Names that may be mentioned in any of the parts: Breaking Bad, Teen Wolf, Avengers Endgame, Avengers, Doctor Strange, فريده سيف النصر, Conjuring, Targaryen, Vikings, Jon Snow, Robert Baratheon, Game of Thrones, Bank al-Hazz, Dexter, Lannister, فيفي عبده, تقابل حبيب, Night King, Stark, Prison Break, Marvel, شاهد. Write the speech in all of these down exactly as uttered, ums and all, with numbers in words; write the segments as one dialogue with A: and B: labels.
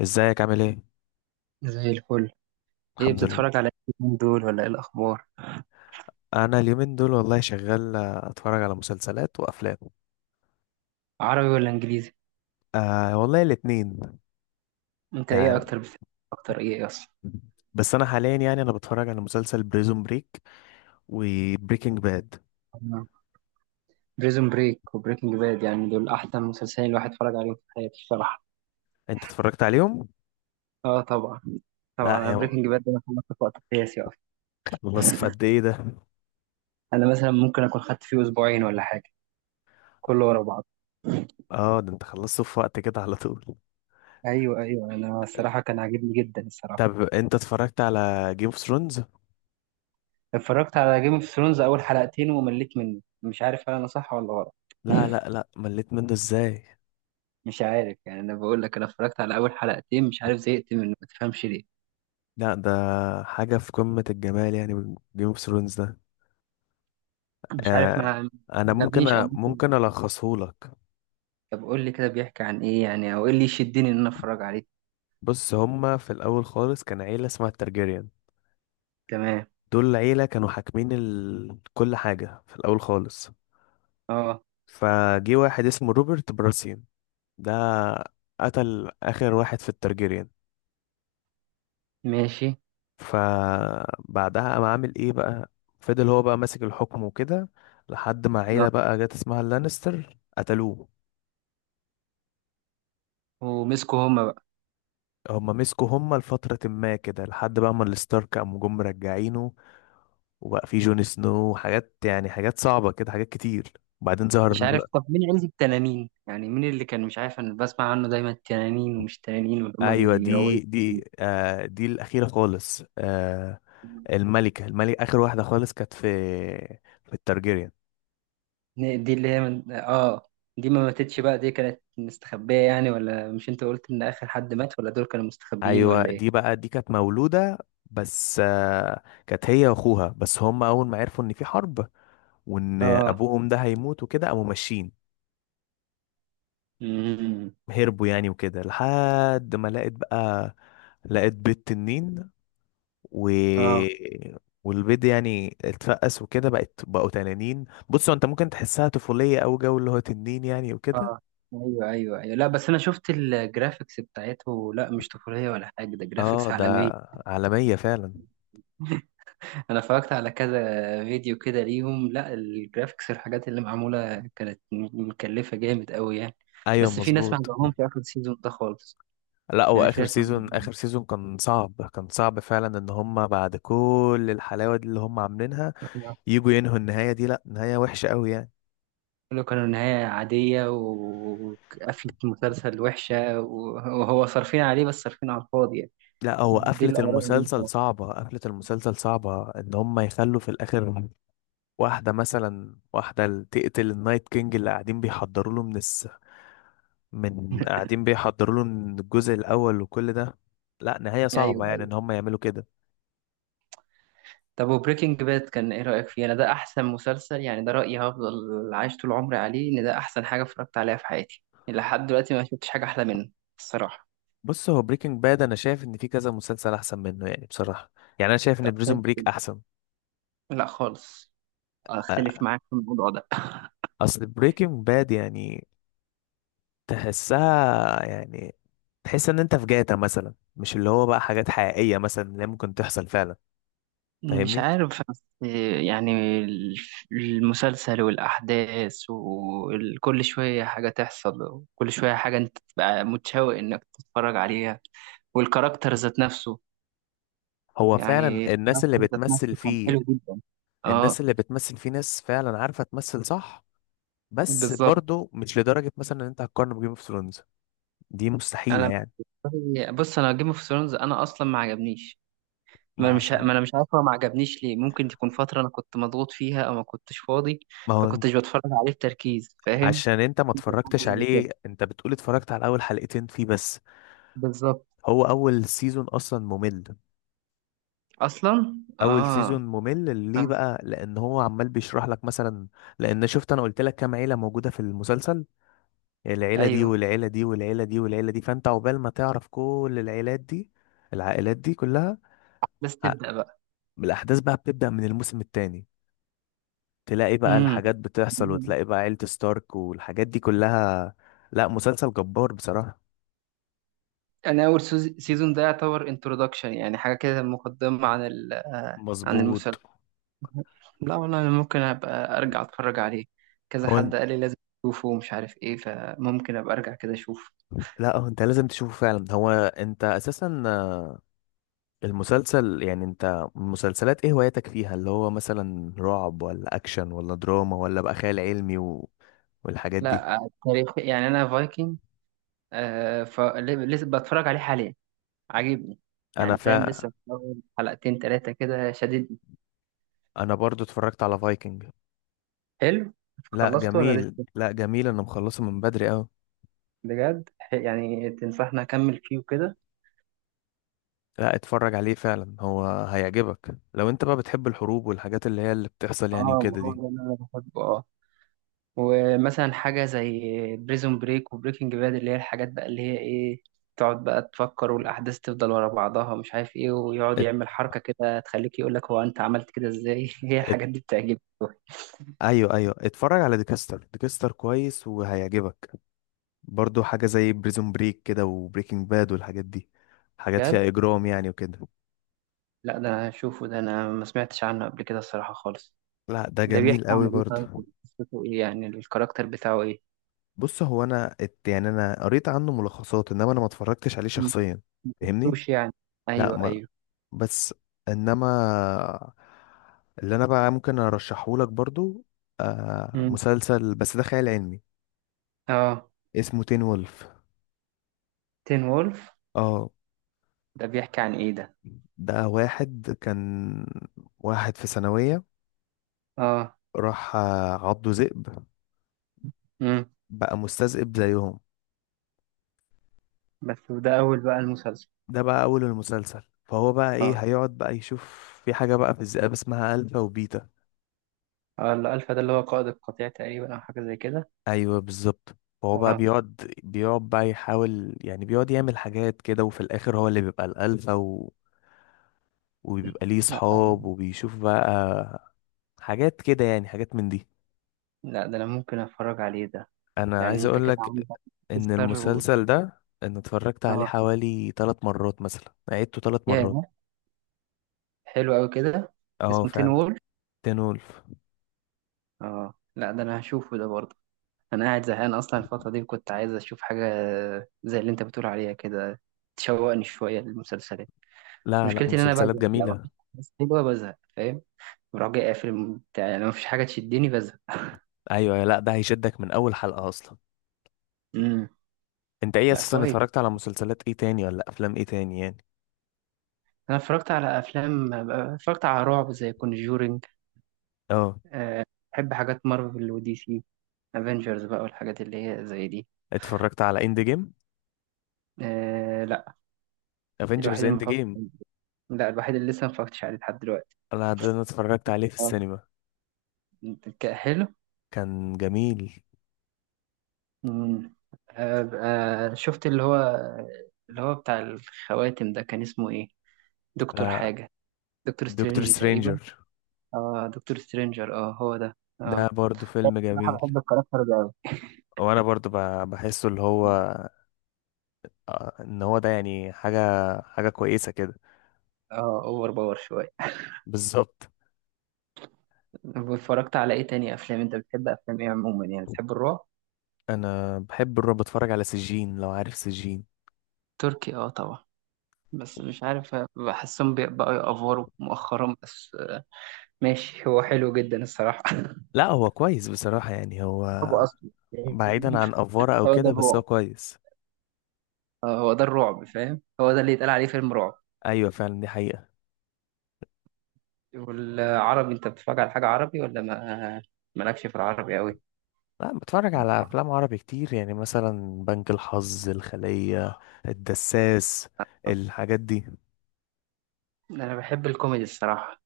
A: ازيك عامل ايه؟
B: زي الفل. ايه
A: الحمد لله.
B: بتتفرج على ايه اليومين دول، ولا ايه الاخبار؟
A: انا اليومين دول والله شغال، آه، اتفرج على مسلسلات وافلام.
B: عربي ولا انجليزي؟
A: آه والله الاتنين.
B: انت ايه
A: يعني
B: اكتر بتحب؟ اكتر ايه اصلا؟
A: بس انا حاليا يعني انا بتفرج على مسلسل بريزون بريك وبريكنج باد.
B: بريزون بريك وبريكنج باد، يعني دول احسن مسلسلين الواحد اتفرج عليهم في حياته الصراحه.
A: انت اتفرجت عليهم؟
B: اه طبعا. طبعا
A: لا
B: انا
A: يا هو،
B: بريكنج باد ده انا خلصته في وقت قياسي اصلا.
A: خلصت في قد ايه ده؟
B: انا مثلا ممكن اكون خدت فيه اسبوعين ولا حاجه، كله ورا بعض.
A: اه، ده انت خلصته في وقت كده على طول.
B: ايوه ايوه، انا الصراحه كان عاجبني جدا الصراحه.
A: طب انت اتفرجت على جيم اوف ثرونز؟
B: اتفرجت على جيم اوف ثرونز اول حلقتين ومليت منه، مش عارف هل انا صح ولا غلط.
A: لا لا لا، مليت منه ازاي؟
B: مش عارف يعني، انا بقول لك انا اتفرجت على اول حلقتين، مش عارف زهقت منه، ما تفهمش ليه.
A: لا، ده حاجة في قمة الجمال يعني جيم اوف ثرونز.
B: مش عارف،
A: آه،
B: ما ما
A: انا ممكن
B: عجبنيش او
A: أ...
B: ممكن.
A: ممكن الخصه لك.
B: طب قول لي كده بيحكي عن ايه يعني، او ايه اللي يشدني ان انا اتفرج عليه.
A: بص، هما في الاول خالص كان عيله اسمها الترجيريان.
B: تمام.
A: دول عيله كانوا حاكمين ال... كل حاجه في الاول خالص.
B: اه.
A: فجي واحد اسمه روبرت براسيان، ده قتل اخر واحد في الترجيريان.
B: ماشي.
A: فبعدها قام عامل ايه بقى، فضل هو بقى ماسك الحكم وكده لحد ما عيله
B: اه.
A: بقى جت اسمها اللانستر قتلوه.
B: ومسكوا هما بقى.
A: هما مسكوا هما لفترة ما كده لحد بقى ما الستارك قاموا جم مرجعينه، وبقى في جون سنو وحاجات، يعني حاجات صعبة كده، حاجات كتير. وبعدين ظهر
B: مش عارف، طب مين عيلة التنانين يعني؟ مين اللي كان مش عارف انا بسمع عنه دايما التنانين ومش تنانين واللي هما
A: ايوه، دي
B: بيروضوا
A: دي
B: التنانين؟
A: آه دي الأخيرة خالص. آه الملكة الملكة آخر واحدة خالص كانت في في التارجيريان.
B: دي اللي هي من... اه، دي ما ماتتش بقى؟ دي كانت مستخبية يعني، ولا مش انت قلت ان اخر حد مات؟ ولا دول كانوا مستخبيين
A: ايوه
B: ولا ايه؟
A: دي بقى، دي كانت مولودة بس. آه كانت هي واخوها بس، هما اول ما عرفوا ان في حرب وان
B: اه.
A: ابوهم ده هيموت وكده قاموا ماشيين.
B: امم.
A: هربوا يعني وكده لحد ما لقيت بقى، لقيت بيض تنين و...
B: اه.
A: والبيض يعني اتفقس وكده بقت بقوا تنانين. بص هو، انت ممكن تحسها طفولية او جو اللي هو تنين يعني وكده.
B: اه. ايوه ايوه ايوه، لا بس انا شفت الجرافيكس بتاعته، لا مش طفوليه ولا حاجه، ده
A: اه
B: جرافيكس
A: ده
B: عالميه.
A: عالمية فعلا.
B: انا اتفرجت على كذا فيديو كده ليهم، لا الجرافيكس الحاجات اللي معموله كانت م- مكلفه جامد قوي يعني.
A: ايوه
B: بس في ناس ما
A: مظبوط.
B: عجبهمش اخر السيزون ده خالص.
A: لا، هو
B: يعني في
A: اخر
B: ناس ما
A: سيزون،
B: عجبهمش
A: اخر سيزون كان صعب، كان صعب فعلا ان هم بعد كل الحلاوة دي اللي هم عاملينها يجوا ينهوا النهاية دي. لا، نهاية وحشة قوي يعني.
B: كله، كانوا نهايه عاديه و- وقفله مسلسل وحشه، و- وهو صارفين عليه بس صارفين على الفاضي يعني.
A: لا هو،
B: دي
A: قفلة
B: الاراء اللي أنا
A: المسلسل
B: سمعتها.
A: صعبة، قفلة المسلسل صعبة ان هم يخلوا في الاخر واحدة، مثلا واحدة اللي تقتل النايت كينج اللي قاعدين بيحضروا له من الس... من قاعدين بيحضروا له من الجزء الأول وكل ده. لا، نهاية صعبة يعني إن
B: ايوه.
A: هم يعملوا كده.
B: طب وبريكنج باد كان ايه رأيك فيه؟ انا ده احسن مسلسل، يعني ده رأيي هفضل عايش طول عمري عليه، ان ده احسن حاجة اتفرجت عليها في حياتي يعني، لحد دلوقتي ما شفتش حاجة احلى منه الصراحة.
A: بص، هو بريكنج باد أنا شايف إن في كذا مسلسل أحسن منه يعني، بصراحة. يعني أنا شايف إن
B: طب شايف
A: بريزون بريك
B: كده؟
A: أحسن.
B: لا خالص، اختلف
A: أ-
B: معاك في الموضوع ده.
A: أصل بريكنج باد يعني تحسها، يعني تحس إن أنت في جاتا مثلا، مش اللي هو بقى حاجات حقيقية مثلا اللي ممكن تحصل فعلا،
B: مش
A: فاهمني؟
B: عارف بس يعني ال- المسلسل والأحداث، وكل شوية حاجة تحصل، وكل شوية حاجة أنت تبقى متشوق إنك تتفرج عليها، والكاركتر ذات نفسه.
A: هو
B: يعني
A: فعلا الناس اللي
B: الكاركتر ذات
A: بتمثل
B: نفسه كان
A: فيه،
B: حلو جدا.
A: الناس
B: اه.
A: اللي بتمثل في ناس فعلا عارفة تمثل صح. بس
B: بالظبط.
A: برضو مش لدرجة مثلا ان انت هتقارن بجيم اوف ثرونز، دي مستحيلة
B: انا،
A: يعني.
B: بص انا جيم اوف ثرونز انا اصلا ما عجبنيش. ما
A: ما
B: أنا مش ما
A: عشان
B: انا مش عارف هو ما عجبنيش ليه، ممكن تكون فتره انا كنت مضغوط فيها او ما كنتش فاضي،
A: ما هو انت-
B: فكنتش بتفرج عليه بتركيز، فاهم.
A: عشان انت ما
B: حاجه
A: اتفرجتش
B: زي كده.
A: عليه، انت بتقول اتفرجت على اول حلقتين فيه بس.
B: بالظبط.
A: هو اول سيزون اصلا ممل.
B: اصلا
A: اول
B: اه.
A: سيزون ممل ليه
B: آه.
A: بقى؟ لان هو عمال بيشرح لك مثلا، لان شفت انا قلت لك كام عيلة موجودة في المسلسل، العيلة دي
B: ايوه.
A: والعيلة دي والعيلة دي والعيلة دي، فانت عقبال ما تعرف كل العيلات دي، العائلات دي كلها.
B: بس تبدا بقى.
A: الأحداث بقى بتبدأ من الموسم التاني، تلاقي بقى
B: امم.
A: الحاجات بتحصل وتلاقي بقى عيلة ستارك والحاجات دي كلها. لا، مسلسل جبار بصراحة.
B: انا اول سيزون ده يعتبر انترودكشن، يعني حاجه كده مقدمه عن ال- آه، عن
A: مظبوط.
B: المسلسل. لا والله انا ممكن ابقى ارجع اتفرج عليه، كذا
A: هو
B: حد قال لي لازم اشوفه ومش عارف ايه، فممكن ابقى ارجع كده اشوف.
A: لا، هو انت لازم تشوفه فعلا، هو انت اساسا، آه، المسلسل، يعني انت مسلسلات ايه هوايتك فيها؟ اللي هو مثلا رعب ولا اكشن ولا دراما ولا بقى خيال علمي و... والحاجات دي.
B: لا، تاريخ يعني، انا فايكنج آه فلسه بتفرج عليه حاليا، عاجبني
A: انا
B: يعني، فاهم،
A: فا
B: لسه في أول حلقتين ثلاثة كده شددني.
A: انا برضو اتفرجت على فايكنج.
B: حلو.
A: لا
B: خلصته ولا
A: جميل،
B: لسه؟
A: لا جميل، انا مخلصه من بدري قوي.
B: بجد، ح- يعني تنصحني اكمل فيه وكده؟
A: لا، اتفرج عليه فعلا هو هيعجبك لو انت بقى بتحب الحروب والحاجات اللي هي اللي بتحصل
B: اه.
A: يعني
B: ما
A: وكده
B: هو
A: دي.
B: ده اللي انا بحبه. اه. ومثلا حاجة زي بريزون بريك وبريكنج باد، اللي هي الحاجات بقى اللي هي ايه، تقعد بقى تفكر، والأحداث تفضل ورا بعضها مش عارف ايه، ويقعد
A: ات...
B: يعمل حركة كده تخليك يقولك هو أنت عملت كده ازاي. هي
A: ات...
B: الحاجات دي بتعجبني أوي.
A: ايوه ايوه، اتفرج على ديكستر. ديكستر كويس وهيعجبك، برضو حاجة زي بريزون بريك كده وبريكنج باد والحاجات دي، حاجات
B: بجد؟
A: فيها اجرام يعني وكده.
B: لا ده أنا هشوفه، ده أنا ما سمعتش عنه قبل كده الصراحة خالص.
A: لا ده
B: ده بيحكي
A: جميل
B: عن
A: قوي
B: ايه
A: برضو.
B: طيب؟ قصته ايه يعني، الكاركتر بتاعه ايه؟
A: بص، هو انا ات... يعني انا قريت عنه ملخصات انما انا ما اتفرجتش عليه
B: م-
A: شخصيا،
B: ما
A: فاهمني؟
B: شفتوش يعني.
A: لا
B: أيوه
A: ما،
B: أيوه.
A: بس انما اللي انا بقى ممكن ارشحه لك برضو، آه
B: م.
A: مسلسل بس ده خيال علمي،
B: اه.
A: اسمه تين وولف.
B: تين وولف.
A: اه،
B: ده بيحكي عن ايه ده؟
A: ده واحد كان واحد في ثانوية،
B: اه.
A: راح آه، عضه ذئب،
B: م.
A: بقى مستذئب زيهم.
B: بس ده أول بقى المسلسل.
A: ده بقى اول المسلسل، فهو بقى
B: اه.
A: ايه، هيقعد بقى يشوف في حاجة بقى في الذئاب اسمها الفا وبيتا.
B: آه، الألفا ده اللي هو قائد القطيع تقريبا أو حاجة زي كده.
A: ايوه بالظبط، فهو بقى
B: آه
A: بيقعد بيقعد بقى يحاول يعني، بيقعد يعمل حاجات كده، وفي الاخر هو اللي بيبقى الالفا و... وبيبقى ليه
B: لا أنا-
A: صحاب وبيشوف بقى حاجات كده، يعني حاجات من دي.
B: لا ده أنا ممكن أتفرج عليه ده.
A: انا
B: يعني
A: عايز
B: أنت
A: اقول
B: كده
A: لك
B: عندك.
A: ان
B: تذكر و...
A: المسلسل ده انا اتفرجت عليه
B: آه.
A: حوالي ثلاث مرات، مثلا عيدته ثلاث
B: ياه،
A: مرات
B: حلو أوي كده.
A: اه
B: اسمه تين
A: فعلا.
B: وول.
A: تين وولف.
B: آه لا ده أنا هشوفه ده برضه. أنا قاعد زهقان أصلا الفترة دي، وكنت عايز أشوف حاجة زي اللي أنت بتقول عليها كده، تشوقني شوية للمسلسلات.
A: لا لا،
B: مشكلتي إن أنا
A: مسلسلات
B: بزهق، لما
A: جميلة.
B: مفيش حاجة حلوة بزهق، فاهم، بروح جاي قافل بتاع، يعني لو مفيش حاجة تشدني بزهق.
A: ايوه لا، ده هيشدك من اول حلقة اصلا.
B: امم.
A: انت ايه
B: لا
A: اساسا،
B: كويس،
A: اتفرجت على مسلسلات ايه تاني ولا افلام ايه تاني يعني؟
B: انا اتفرجت على افلام، اتفرجت على رعب زي كونجورينج.
A: اه،
B: أه. بحب حاجات مارفل ودي سي، افنجرز بقى والحاجات اللي هي زي دي.
A: اتفرجت على اند جيم
B: أه لا،
A: افنجرز
B: الوحيد اللي ما
A: اند
B: فكرت،
A: جيم.
B: لا الوحيد اللي لسه ما اتفرجتش عليه لحد دلوقتي.
A: انا ده، انا اتفرجت عليه في
B: اه.
A: السينما،
B: ك- حلو.
A: كان جميل.
B: مم. أه. آه، شفت اللي هو، اللي هو بتاع الخواتم ده كان اسمه ايه؟ دكتور
A: آه،
B: حاجة، دكتور
A: دكتور
B: سترينج تقريبا.
A: سترينجر،
B: اه دكتور سترينجر، اه هو ده،
A: ده
B: اه.
A: برضو فيلم
B: بصراحة
A: جميل.
B: بحب الكاركتر ده أوي.
A: وانا برضو ب- بحسه اللي هو، آه، ان هو ده يعني حاجة حاجة كويسة كده.
B: اه اوفر باور شوية.
A: بالظبط.
B: واتفرجت على ايه تاني افلام؟ انت بتحب افلام ايه عموما يعني؟ بتحب الرعب؟
A: انا بحب الرعب، بتفرج على سجين، لو عارف سجين.
B: تركي اه طبعا، بس مش عارف بحسهم بي- بقوا يأفوروا مؤخرا بس، آه، ماشي هو حلو جدا الصراحة.
A: لا هو كويس بصراحة، يعني هو
B: هو اصلا
A: بعيدا عن افوارة او
B: هو ده
A: كده بس هو
B: الرعب،
A: كويس.
B: آه، هو ده الرعب فاهم، هو ده اللي يتقال عليه فيلم رعب.
A: ايوه فعلا، دي حقيقة.
B: والعربي انت بتتفرج على حاجة عربي ولا ما مالكش في العربي قوي؟
A: لا، بتفرج على افلام عربي كتير، يعني مثلا بنك الحظ، الخلية، الدساس، الحاجات دي.
B: انا بحب الكوميدي الصراحه.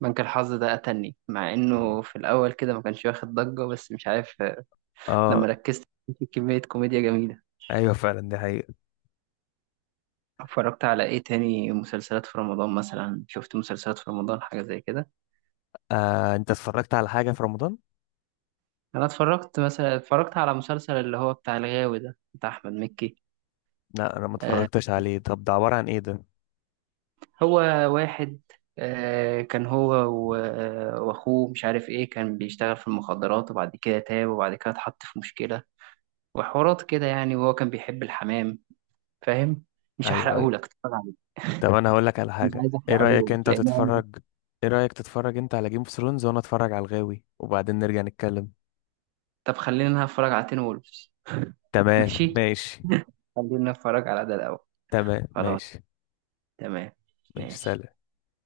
B: بنك الحظ ده قتلني، مع انه في الاول كده ما كانش واخد ضجه، بس مش عارف، آه،
A: اه
B: لما ركزت، في كميه كوميديا جميله.
A: ايوه فعلا، دي حقيقة.
B: اتفرجت على ايه تاني مسلسلات في رمضان؟ مثلا شفت مسلسلات في رمضان حاجة زي كده؟
A: آه انت اتفرجت على حاجة في رمضان؟
B: انا اتفرجت مثلا، اتفرجت على مسلسل اللي هو بتاع الغاوي ده بتاع احمد مكي.
A: لا انا ما
B: آه،
A: اتفرجتش عليه، طب ده عبارة عن ايه ده؟
B: هو واحد، آه كان هو و- آه، واخوه مش عارف ايه، كان بيشتغل في المخدرات وبعد كده تاب، وبعد كده اتحط في مشكلة وحوارات كده يعني، وهو كان بيحب الحمام، فاهم، مش
A: ايوه ايوه،
B: هحرقهولك، اتفرج عليه.
A: طب انا هقول لك على
B: مش
A: حاجة.
B: عايز
A: ايه رأيك
B: احرقهولك
A: انت
B: لان أنا-
A: تتفرج ايه رأيك تتفرج انت على جيم اوف ثرونز وانا اتفرج على الغاوي وبعدين نرجع نتكلم؟
B: طب خلينا نتفرج على تين وولفز.
A: تمام
B: ماشي.
A: ماشي.
B: خلينا نتفرج على ده الاول.
A: تمام
B: خلاص.
A: ماشي.
B: تمام.
A: ماشي
B: ماشي.
A: سلام.